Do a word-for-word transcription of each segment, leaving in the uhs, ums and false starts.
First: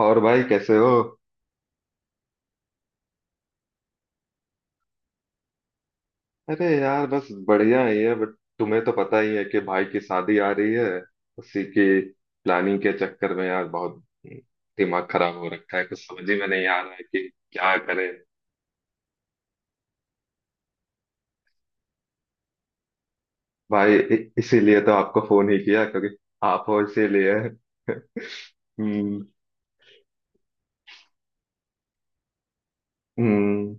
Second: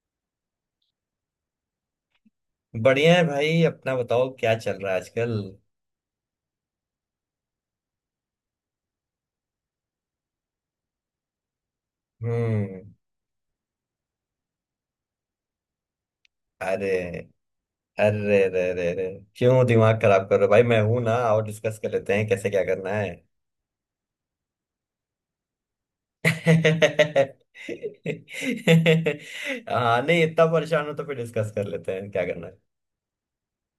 और भाई कैसे हो? बढ़िया है भाई। अपना बताओ क्या चल रहा है आजकल। अरे यार, बस बढ़िया ही है। बट तुम्हें तो पता ही है कि भाई की शादी आ रही है। उसी की प्लानिंग हम्म। के चक्कर में यार, बहुत दिमाग खराब हो रखा है। कुछ समझ ही में नहीं आ रहा है कि अरे क्या करें। अरे अरे अरे अरे, क्यों दिमाग खराब कर रहे हो भाई? मैं हूं ना, और डिस्कस कर लेते हैं कैसे क्या करना है। भाई, इ- इसीलिए तो आपको फोन ही किया क्योंकि आप हो, इसीलिए। हम्म, हाँ नहीं, इतना परेशान हो तो फिर डिस्कस कर लेते हैं क्या करना है। हम्म।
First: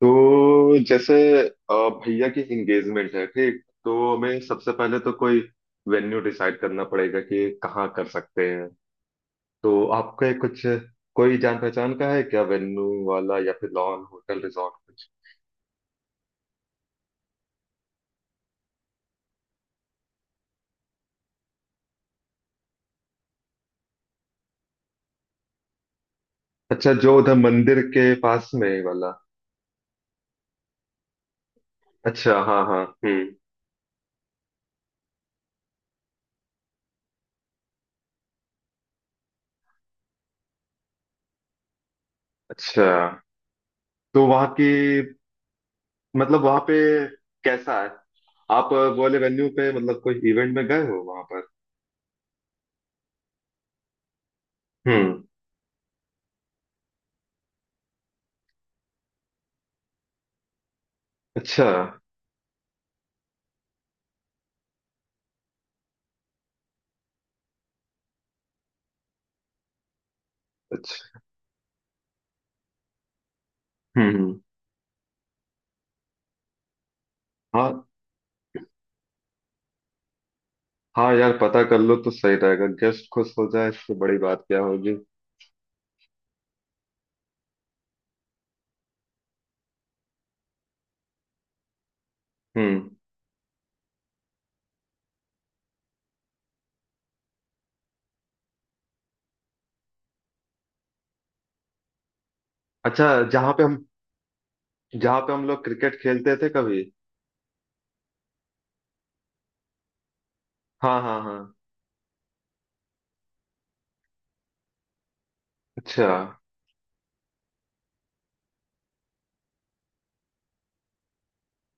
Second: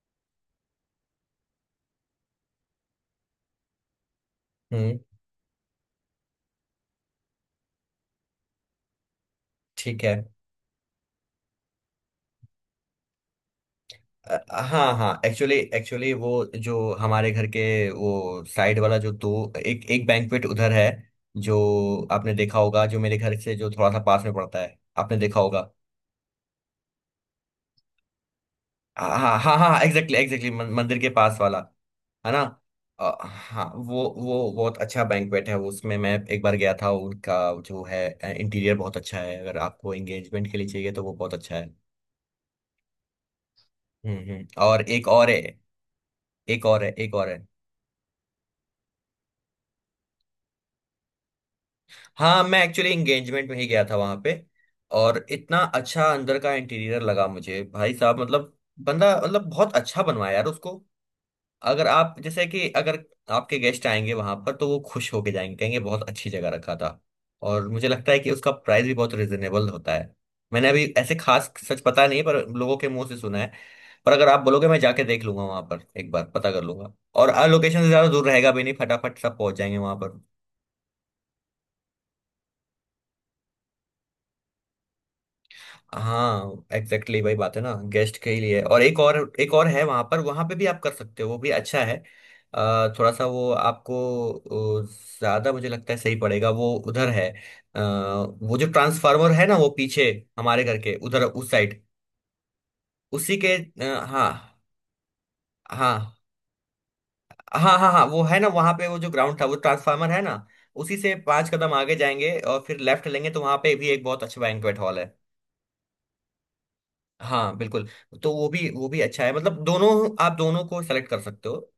तो जैसे, अ, भैया की एंगेजमेंट है। ठीक, तो हमें सबसे पहले हम्म। तो कोई वेन्यू डिसाइड करना पड़ेगा कि कहाँ कर सकते हैं। तो ठीक है। आपके कुछ कोई जान पहचान का है क्या? वेन्यू वाला, या फिर लॉन, होटल, अ, रिजॉर्ट हाँ कुछ? हाँ, एक्चुअली एक्चुअली वो, जो हमारे घर के, वो साइड वाला, जो दो एक एक बैंक्वेट उधर है, जो आपने देखा होगा, जो मेरे घर से जो थोड़ा सा पास में पड़ता है, आपने देखा होगा। अच्छा, जो उधर मंदिर के पास में वाला? हाँ हाँ हाँ, एग्जैक्टली एग्जैक्टली मंदिर के पास वाला। अच्छा। है ना? हाँ, हाँ। अ, हम्म। हाँ, वो वो बहुत अच्छा बैंक्वेट है, उसमें मैं एक बार गया था। उनका जो है, इंटीरियर बहुत अच्छा है, अगर आपको एंगेजमेंट के लिए चाहिए तो वो बहुत अच्छा है। अच्छा, हम्म तो वहाँ हम्म। की, और एक और है, मतलब वहाँ एक पे और है, एक और है। कैसा है? आप बोले वेन्यू पे, मतलब कोई इवेंट में गए हो वहाँ पर? हाँ, मैं एक्चुअली एंगेजमेंट में ही गया था वहां पे। हम्म। और इतना अच्छा अंदर का इंटीरियर लगा मुझे भाई साहब, मतलब बंदा, मतलब बहुत अच्छा बनवाया यार उसको। अच्छा, अगर आप जैसे कि अगर आपके गेस्ट आएंगे वहां पर, तो वो खुश होके जाएंगे, कहेंगे बहुत अच्छी जगह रखा था। और मुझे लगता है कि उसका प्राइस भी बहुत रिजनेबल होता है। मैंने अभी ऐसे अच्छा। खास सच पता नहीं, पर लोगों के मुंह से सुना है। हम्म, पर अगर हम्म। आप बोलोगे, मैं जाके देख लूंगा वहां पर एक बार, पता कर लूंगा। और हाँ, लोकेशन से ज्यादा दूर रहेगा भी नहीं, फटाफट सब पहुंच जाएंगे वहां पर। हाँ यार, पता कर लो तो सही रहेगा। गेस्ट खुश हो जाए, इससे बड़ी बात क्या होगी। हाँ, एग्जैक्टली exactly वही बात है ना, गेस्ट के ही लिए। और एक और, एक और है वहां पर वहां पे भी आप कर सकते हो, वो भी अच्छा है। हम्म। अ, थोड़ा सा वो आपको, अ, ज्यादा मुझे लगता है सही पड़ेगा, वो उधर है। अ, वो जो ट्रांसफार्मर है ना, वो पीछे हमारे घर के उधर, उस साइड, अच्छा, उसी जहाँ के पे हम अ, हाँ जहाँ पे हम लोग क्रिकेट हाँ खेलते थे कभी? हाँ हाँ हाँ, वो है ना वहां पे, वो जो ग्राउंड था, वो ट्रांसफार्मर है ना, उसी हाँ, से हाँ, पांच हाँ। कदम आगे जाएंगे और फिर लेफ्ट लेंगे, तो वहां पे भी एक बहुत अच्छा बैंक्वेट हॉल है। अच्छा। हाँ बिल्कुल। तो वो भी वो भी अच्छा है, मतलब दोनों, आप दोनों को सेलेक्ट कर सकते हो।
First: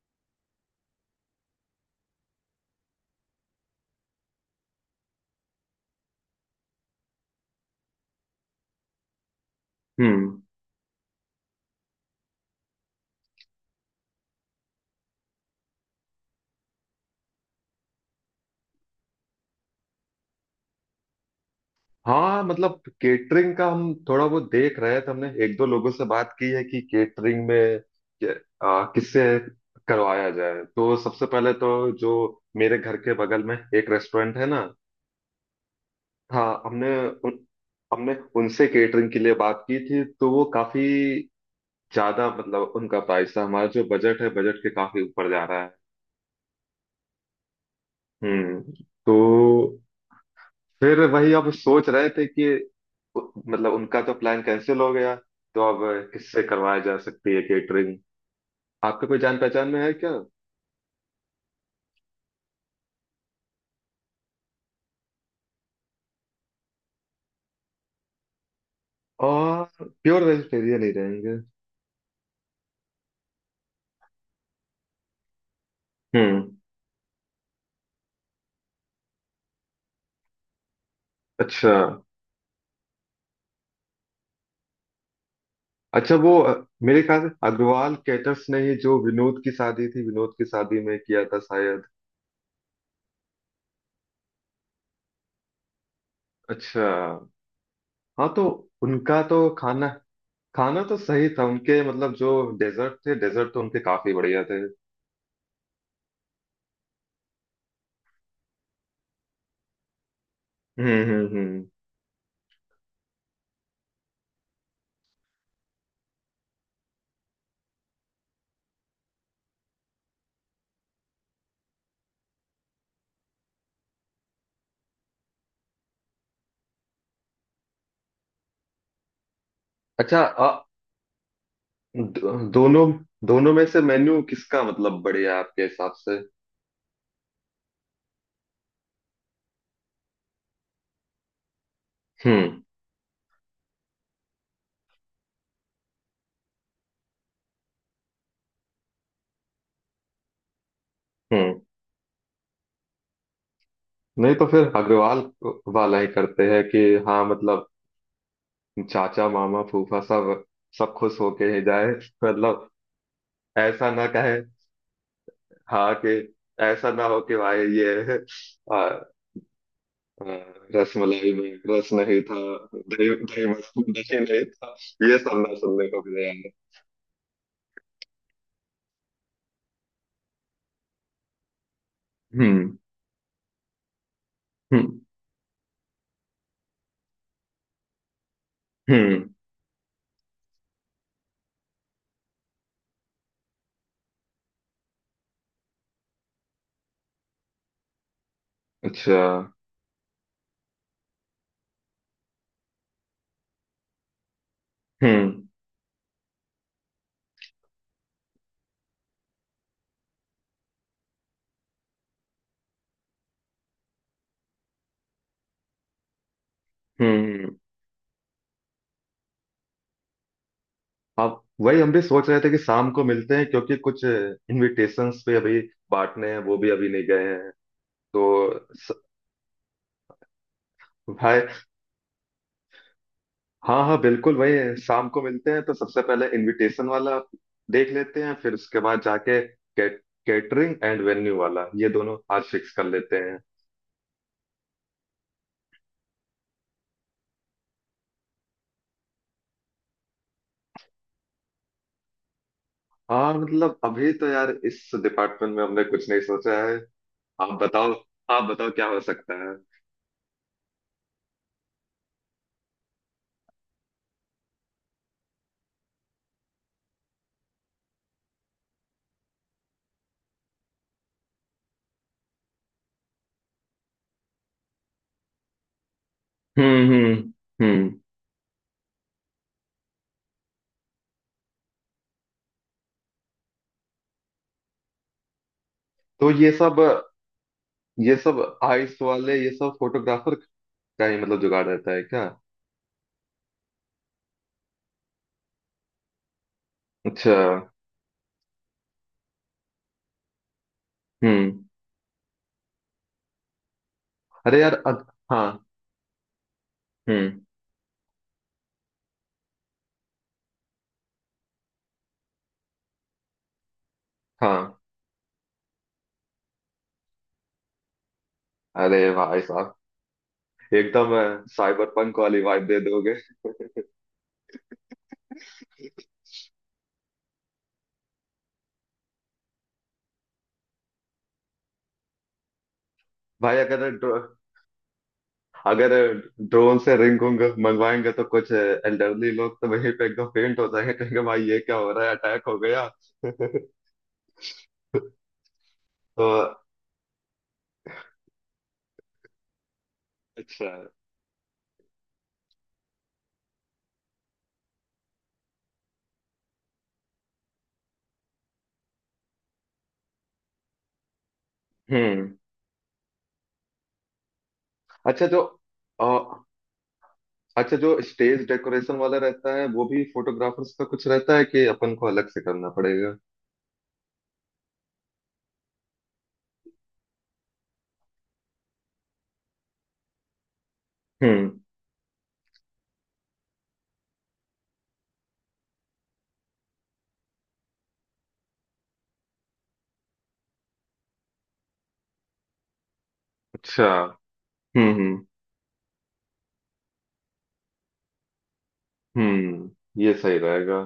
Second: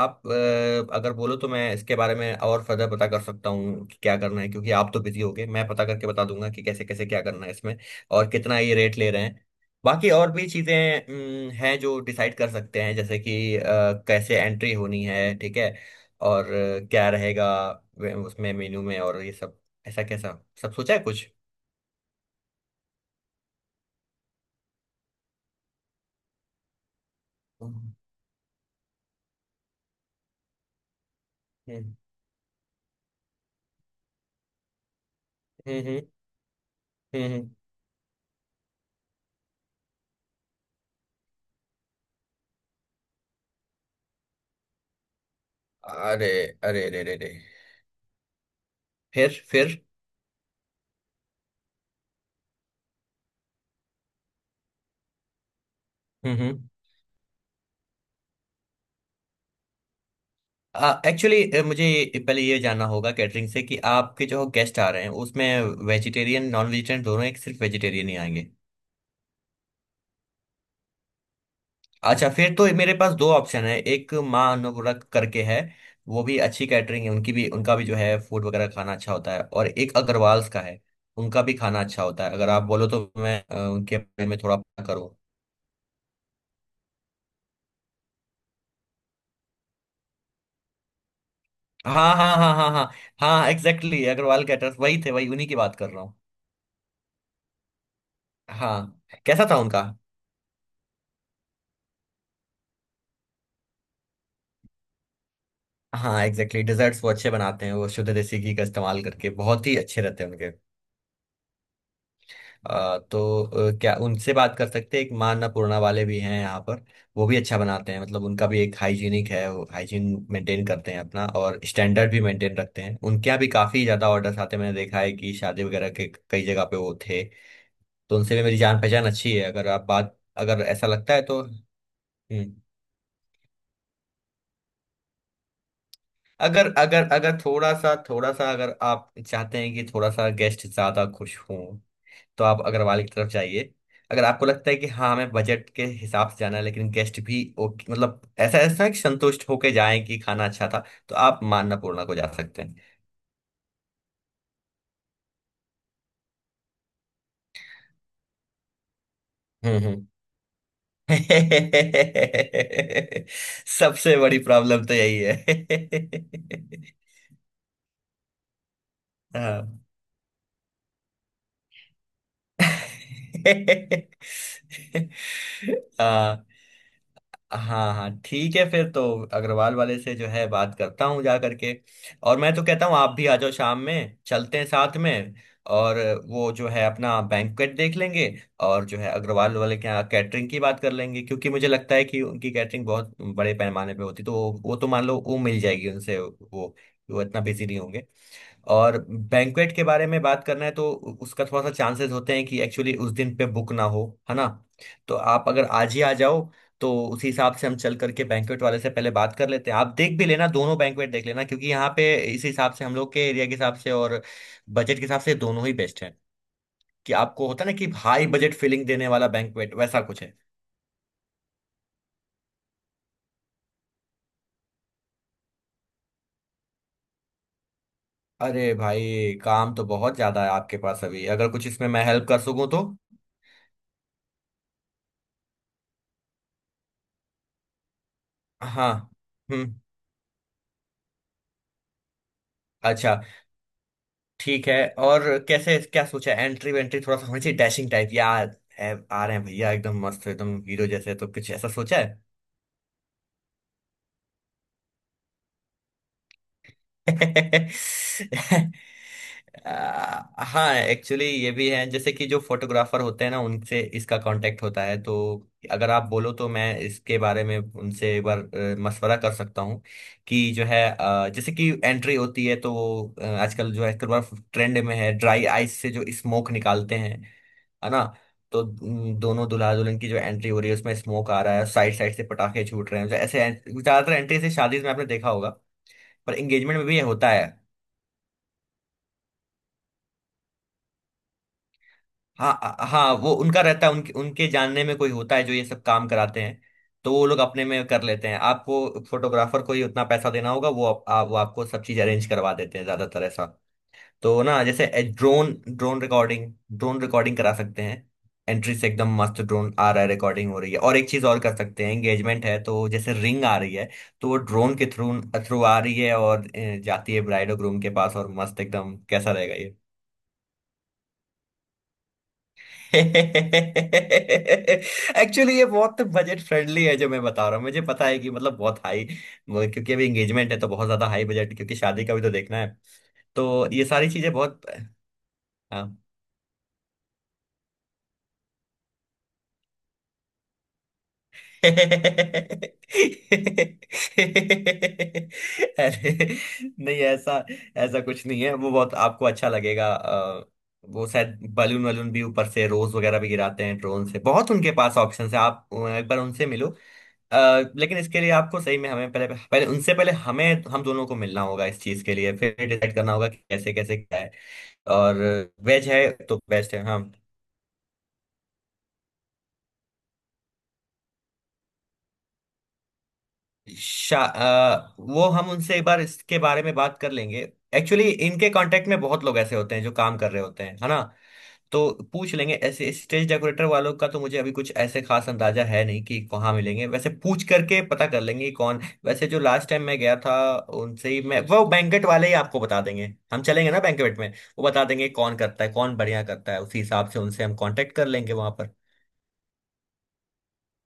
आप, अ, अगर बोलो तो मैं इसके बारे में और फर्दर पता कर सकता हूँ कि क्या करना है, क्योंकि आप तो बिजी होगे। मैं पता करके बता दूंगा कि कैसे कैसे क्या करना है इसमें, और कितना ये रेट ले रहे हैं, बाकी और हम्म। भी चीज़ें अम, हैं जो डिसाइड कर सकते हैं, जैसे कि अ, कैसे एंट्री होनी है, ठीक है? और अ, क्या रहेगा वे- उसमें मेन्यू में, और ये सब ऐसा कैसा सब सोचा है कुछ। हाँ, मतलब केटरिंग का हम थोड़ा वो देख रहे थे। हमने एक दो लोगों से बात की है कि केटरिंग में हम्म के- आ, किससे करवाया जाए। तो सबसे पहले तो हम्म जो मेरे घर के बगल में एक रेस्टोरेंट है ना, हम्म हाँ, हमने हम्म उन, हम्म, हमने उनसे केटरिंग के लिए बात की थी। तो वो काफी ज्यादा, मतलब उनका प्राइस था, हमारा जो बजट है, बजट के काफी ऊपर जा रहा है। अरे अरे अरे अरे अरे। हम्म। तो फिर फिर फिर वही अब सोच रहे थे कि उ- मतलब उनका तो प्लान कैंसिल हो गया। तो अब किससे हम्म करवाया जा सकती है केटरिंग? आपके कोई जान पहचान में है क्या? एक्चुअली मुझे ये- पहले ये जानना होगा कैटरिंग से कि आपके जो गेस्ट आ रहे हैं उसमें वेजिटेरियन नॉन वेजिटेरियन दोनों, एक सिर्फ वेजिटेरियन ही आएंगे। और प्योर वेजिटेरियन ही रहेंगे। अच्छा, फिर तो मेरे पास दो ऑप्शन है। एक माँ अन्नपूर्णा करके है, वो भी हम्म। अच्छी कैटरिंग है, उनकी भी, उनका भी जो है फूड वगैरह खाना अच्छा होता है। और एक अग्रवाल्स का है, उनका भी अच्छा, खाना अच्छा होता है। अगर आप बोलो तो मैं अ, उनके बारे में थोड़ा पता करूँ। अच्छा, वो अ, मेरे ख्याल से अग्रवाल कैटर्स ने ही जो विनोद की शादी थी, विनोद की शादी में किया था शायद। हाँ हाँ हाँ हाँ हाँ, हाँ एग्जैक्टली, अग्रवाल कैटर्स वही थे, वही, उन्हीं की बात कर रहा हूँ। अच्छा। हाँ, तो हाँ, उनका तो कैसा था उनका? खाना खाना तो सही था। उनके, मतलब जो डेजर्ट थे, डेजर्ट तो उनके काफी बढ़िया थे। हाँ एग्जैक्टली exactly, desserts वो अच्छे बनाते हैं, वो शुद्ध देसी घी का इस्तेमाल करके बहुत ही अच्छे रहते हैं उनके। हम्म, हम्म, हम्म। आ, तो अ, क्या उनसे बात कर सकते हैं? एक माँ अन्नपूर्णा वाले भी हैं यहाँ पर, वो भी अच्छा बनाते हैं, मतलब उनका भी एक हाइजीनिक है, वो हाइजीन मेंटेन करते हैं अपना, और स्टैंडर्ड भी मेंटेन रखते हैं। उनके यहाँ भी काफ़ी ज़्यादा ऑर्डर्स आते हैं, मैंने देखा है कि शादी वगैरह के कई जगह पे वो थे। तो उनसे भी मेरी जान पहचान अच्छी है, अगर आप बात अच्छा, अ- अगर ऐसा लगता है तो। दो- हम्म। दोनों दोनों में से मेन्यू किसका, मतलब बढ़िया है आपके हिसाब से? अगर अगर अगर थोड़ा सा थोड़ा सा, अगर आप चाहते हैं कि थोड़ा सा गेस्ट ज्यादा खुश हों, तो हम्म, आप अग्रवाल की तरफ जाइए। अगर आपको लगता है कि हाँ, हमें बजट के हिसाब से जाना है, लेकिन गेस्ट भी ओके, मतलब ऐसा ऐसा है कि संतुष्ट होके जाएं कि खाना अच्छा था, तो आप हम्म। मान्नापूर्णा को जा सकते हैं। नहीं, तो फिर अग्रवाल वाला ही करते हैं कि, हाँ, मतलब चाचा, मामा, हम्म फूफा, हम्म। सब सब खुश होके ही जाए। मतलब ऐसा ना सबसे कहे। बड़ी प्रॉब्लम तो यही हाँ, है। कि ऐसा ना हो कि भाई, ये आ, आ, हाँ। रसमलाई में रस नहीं था। दही दही मस- दही नहीं था। ये सब ना सुनने को मिले हाँ यार। हाँ हाँ, ठीक है फिर तो अग्रवाल वाले से जो है बात करता हूँ जा करके। और मैं तो हम्म, कहता हूँ आप भी आ जाओ, शाम में चलते हैं साथ हम्म, में, और वो जो है अपना बैंक्वेट देख लेंगे, और जो है हम्म। अग्रवाल वाले के यहाँ कैटरिंग की बात कर लेंगे, क्योंकि मुझे लगता है कि उनकी कैटरिंग बहुत बड़े पैमाने पे होती, तो वो, वो तो मान लो वो मिल जाएगी उनसे। वो वो इतना बिजी नहीं होंगे। और अच्छा। बैंक्वेट के बारे में बात करना है तो उ- उसका थोड़ा सा चांसेस होते हैं कि एक्चुअली उस दिन पे बुक ना हो। है ना? तो आप हम्म, अगर आज ही आ जाओ, तो उसी हिसाब से हम चल करके बैंक्वेट वाले से पहले बात कर लेते हैं, आप देख भी लेना दोनों बैंक्वेट। देख लेना क्योंकि यहाँ पे इस हिसाब से, हम लोग के एरिया के हिसाब से और बजट के हिसाब से दोनों ही बेस्ट है। कि आपको हम्म। होता है ना, कि हाई बजट फीलिंग देने वाला बैंक्वेट, वैसा कुछ है। आप वही, हम भी सोच रहे थे कि शाम को मिलते हैं क्योंकि कुछ इनविटेशंस पे अभी बांटने हैं, वो भी अभी नहीं गए हैं। तो अरे स, भाई काम तो बहुत ज्यादा है आपके पास अभी, भाई, अगर कुछ इसमें मैं हेल्प कर सकूं तो। हाँ, हाँ, बिल्कुल वही है, शाम को मिलते हैं। तो सबसे पहले इनविटेशन वाला देख लेते हैं, फिर उसके हाँ। बाद जाके हम्म। कैट, कैटरिंग एंड वेन्यू वाला, ये दोनों आज फिक्स कर लेते अच्छा। हैं। ठीक है। और कैसे क्या सोचा? एंट्री वेंट्री थोड़ा सा होनी चाहिए डैशिंग टाइप, या है, आ रहे हैं भैया एकदम मस्त, एकदम हीरो जैसे, तो कुछ ऐसा सोचा है? हाँ, मतलब अभी तो यार इस डिपार्टमेंट में हमने कुछ नहीं सोचा है। आप बताओ। आप बताओ क्या हो सकता है। आ, हाँ एक्चुअली ये भी है, जैसे कि जो फोटोग्राफर होते हैं ना, उनसे इसका कांटेक्ट होता है। तो अगर आप बोलो तो मैं इसके बारे में उनसे एक बार अ, मशवरा कर सकता हूँ कि जो है, अ, जैसे कि एंट्री होती है तो वो, अ, आजकल जो है एक बार ट्रेंड में है, ड्राई आइस से जो स्मोक हम्म, निकालते हैं। हम्म, हम्म। है ना? तो उम, दोनों दुल्हा दुल्हन की जो एंट्री हो रही है, उसमें स्मोक आ रहा है, साइड साइड से पटाखे छूट रहे हैं, ऐसे ऐसे- ज्यादातर एंट्री से शादी में आपने देखा होगा। तो पर ये एंगेजमेंट सब में भी ये होता है। ये सब आइस वाले, ये सब फोटोग्राफर का ही मतलब जुगाड़ रहता है क्या? हाँ, आ- हाँ वो उनका रहता है, उनके उनके जानने में कोई होता है जो ये सब काम कराते हैं। तो वो अच्छा। लोग अपने में कर लेते हैं, आपको फोटोग्राफर को ही उतना पैसा देना होगा, वो आप, आप, वो हम्म। आपको सब चीज अरेंज करवा देते हैं, ज्यादातर ऐसा। तो अरे ना, यार, जैसे अद, ड्रोन हाँ, ड्रोन रिकॉर्डिंग ड्रोन रिकॉर्डिंग हम्म, करा सकते हैं। एंट्री से एकदम मस्त ड्रोन आ रहा है, रिकॉर्डिंग हो रही है। और एक चीज और कर सकते हैं, एंगेजमेंट है तो जैसे रिंग आ रही है, तो वो ड्रोन हाँ। के थ्रू थ्रू आ रही है, और अ, जाती है ब्राइड और ग्रूम के पास, और मस्त एकदम, अरे कैसा भाई रहेगा साहब, ये? एकदम साइबर पंक वाली वाइब दे दोगे। एक्चुअली ये बहुत बजट फ्रेंडली है जो मैं बता रहा हूँ, मुझे पता है कि मतलब बहुत हाई, क्योंकि अभी एंगेजमेंट है तो बहुत ज्यादा हाई बजट, क्योंकि शादी का भी तो देखना है, भाई, तो ये अगर सारी ड्रो, चीजें बहुत। अगर हाँ। ड्रोन से रिंग उंग मंगवाएंगे तो कुछ एल्डरली लोग तो वहीं पे एकदम फेंट हो जाएंगे, कहेंगे भाई ये क्या हो रहा है, अटैक अरे हो गया। तो, नहीं, ऐसा ऐसा कुछ नहीं है, वो बहुत आपको अच्छा लगेगा। अ, अच्छा। वो शायद बलून वलून भी ऊपर से रोज वगैरह भी गिराते हैं ड्रोन से, बहुत उनके पास ऑप्शन है, आप अ, एक बार उनसे मिलो। अ, लेकिन इसके लिए आपको सही में, हमें पहले पहले उनसे पहले हमें हम दोनों को मिलना होगा इस चीज के लिए, हम्म। फिर डिसाइड करना होगा कि कैसे कैसे क्या है। और अच्छा जो वेज है तो बेस्ट है, हाँ। अच्छा जो स्टेज डेकोरेशन वाला रहता है, वो भी फोटोग्राफर्स का कुछ रहता है, कि अपन को अलग से करना पड़ेगा? शा अ, वो हम उनसे एक बार इसके बारे में बात कर लेंगे। एक्चुअली इनके कांटेक्ट में बहुत लोग ऐसे होते हैं जो काम कर रहे होते हैं, है ना। हम्म। तो पूछ लेंगे, ऐसे स्टेज डेकोरेटर वालों का तो मुझे अभी कुछ ऐसे खास अंदाजा है नहीं कि कहाँ मिलेंगे, वैसे पूछ करके पता कर लेंगे कि कौन। वैसे जो लास्ट टाइम मैं गया था उनसे ही, मैं वो बैंकेट वाले ही आपको बता देंगे, हम चलेंगे ना अच्छा। बैंकेट में, वो बता हम्म, देंगे हम्म, कौन करता है, कौन बढ़िया करता है, उसी हिसाब से उनसे हम कांटेक्ट कर लेंगे वहां पर। हम्म। ये सही रहेगा।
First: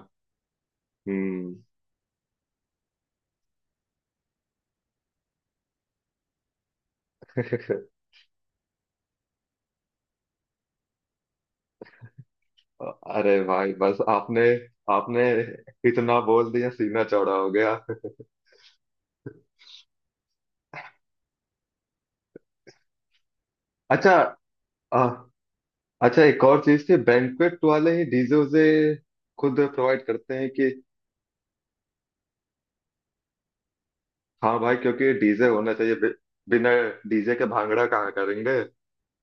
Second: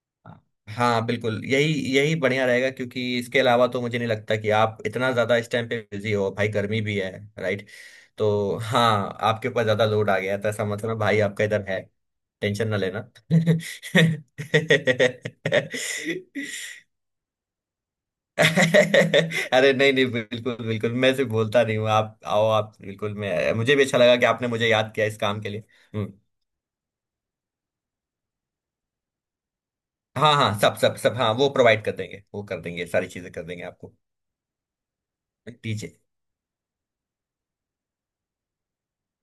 हाँ बिल्कुल, हम्म। यही यही बढ़िया रहेगा, क्योंकि इसके अलावा तो मुझे नहीं लगता कि आप इतना ज्यादा इस टाइम पे बिजी हो भाई, गर्मी भी है, राइट, तो हाँ, आपके ऊपर ज्यादा लोड आ गया है, तो ऐसा मतलब भाई आपका इधर है, टेंशन ना लेना। अरे भाई, बस आपने आपने इतना बोल दिया, सीना चौड़ा हो गया। अरे नहीं नहीं, बिल्कुल बिल्कुल, मैं सिर्फ बोलता नहीं हूँ, आप आओ आप बिल्कुल, मैं मुझे भी अच्छा अच्छा। लगा कि आपने मुझे याद किया आ, इस काम के लिए। हम्म। अच्छा, एक और चीज थी, बैंक्वेट वाले ही डीजे उसे खुद प्रोवाइड हाँ करते हैं हाँ, कि? सब सब सब, हाँ वो प्रोवाइड कर देंगे, वो कर देंगे, सारी चीजें कर देंगे आपको। हाँ भाई, क्योंकि डीजे होना टीचर। चाहिए। बि, बिना डीजे के भांगड़ा कहाँ करेंगे।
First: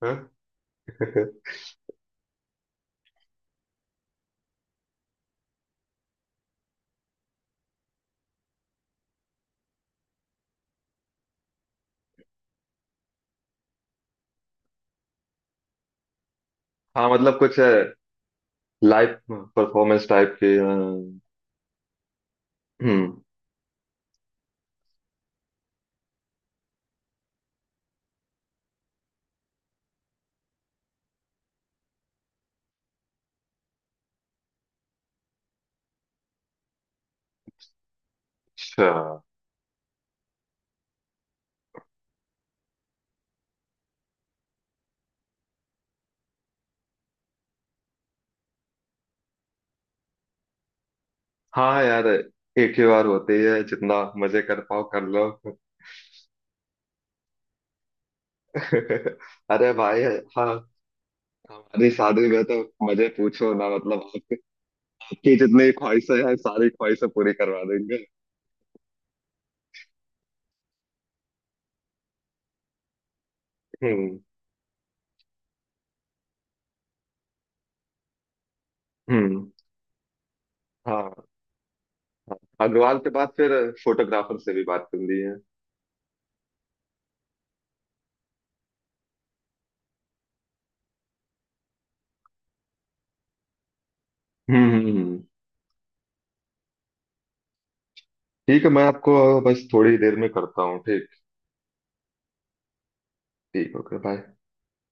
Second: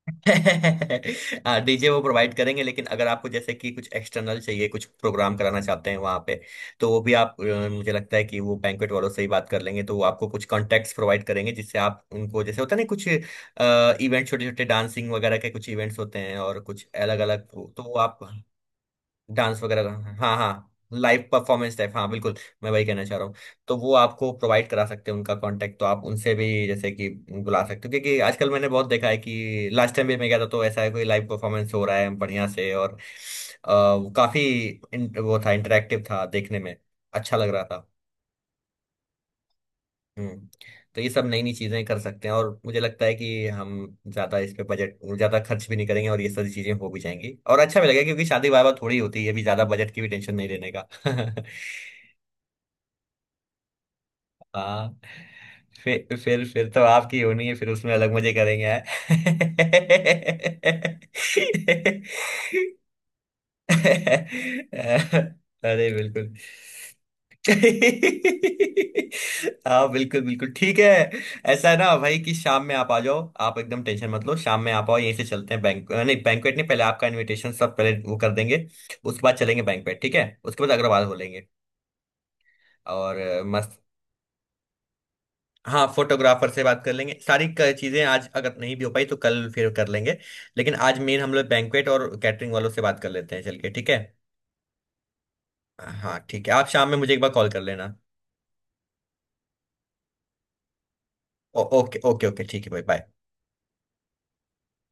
हाँ। हाँ, डीजे वो प्रोवाइड करेंगे, लेकिन अगर आपको जैसे कि कुछ एक्सटर्नल चाहिए, कुछ प्रोग्राम कराना चाहते हैं वहाँ पे, तो वो भी आप अ, मुझे लगता है कि वो बैंक्वेट वालों से ही बात कर लेंगे, तो वो आपको कुछ कॉन्टेक्ट्स प्रोवाइड करेंगे, जिससे आप उनको, जैसे होता है ना कुछ इवेंट, छोटे छोटे डांसिंग वगैरह के कुछ इवेंट्स होते हैं, और कुछ हाँ, अलग मतलब अलग, कुछ तो वो आप, लाइव डांस वगैरह का, परफॉर्मेंस टाइप हाँ के। हाँ अ, लाइव परफॉर्मेंस टाइप, हाँ बिल्कुल। मैं वही कहना चाह हम्म। रहा हूँ। तो वो आपको प्रोवाइड करा सकते हैं उनका कांटेक्ट, तो आप उनसे भी जैसे कि बुला सकते हो, क्योंकि आजकल मैंने बहुत देखा है कि लास्ट टाइम भी मैं गया था, तो ऐसा है कोई लाइव परफॉर्मेंस हो रहा है बढ़िया से, और अ, वो काफी इन- वो था इंटरेक्टिव, था देखने में अच्छा लग रहा था। अच्छा। हम्म। तो ये सब नई नई चीजें कर सकते हैं, और मुझे लगता है कि हम ज्यादा इस पे बजट ज्यादा खर्च भी नहीं करेंगे और ये सारी चीजें हो भी जाएंगी, और अच्छा भी लगेगा, क्योंकि शादी वाह वाह थोड़ी होती है अभी, ज्यादा बजट की भी टेंशन नहीं लेने का। हाँ यार, एक ही बार होती है, जितना मजे कर पाओ हाँ, कर लो। फिर फिर फिर तो आपकी होनी है, फिर उसमें अलग मजे करेंगे, हैं? अरे भाई। हाँ, हमारी शादी में तो मजे पूछो ना, मतलब आपकी आपकी जितनी अरे ख्वाहिशें बिल्कुल। हैं, सारी ख्वाहिशें पूरी करवा देंगे। हाँ बिल्कुल बिल्कुल, ठीक है। ऐसा है ना भाई, कि शाम में आप आ जाओ, आप एकदम टेंशन हम्म, मत लो, शाम में आप आओ, यहीं से चलते हैं, बैंक नहीं बैंकवेट, नहीं पहले आपका इनविटेशन सब पहले वो कर देंगे। उसके बाद हम्म। चलेंगे बैंकवेट, ठीक है, उसके बाद अग्रवाल हो हाँ, लेंगे, हाँ, अग्रवाल के और बाद अ, फिर मस्त। फोटोग्राफर से भी बात करनी है। हाँ, फोटोग्राफर से बात कर लेंगे, सारी क- चीजें आज अगर नहीं भी हो पाई तो कल फिर कर लेंगे। लेकिन आज मेन हम लोग बैंकवेट और कैटरिंग वालों से बात कर लेते हैं चल के, ठीक है। हम्म, हम्म, हम्म। हाँ ठीक है, आप शाम में मुझे एक बार कॉल कर लेना। ठीक है, मैं आपको बस थोड़ी देर में करता हूँ। ठीक। ओ, ओके ओके ओके, ठीक है भाई, बाय। ठीक। Okay, bye.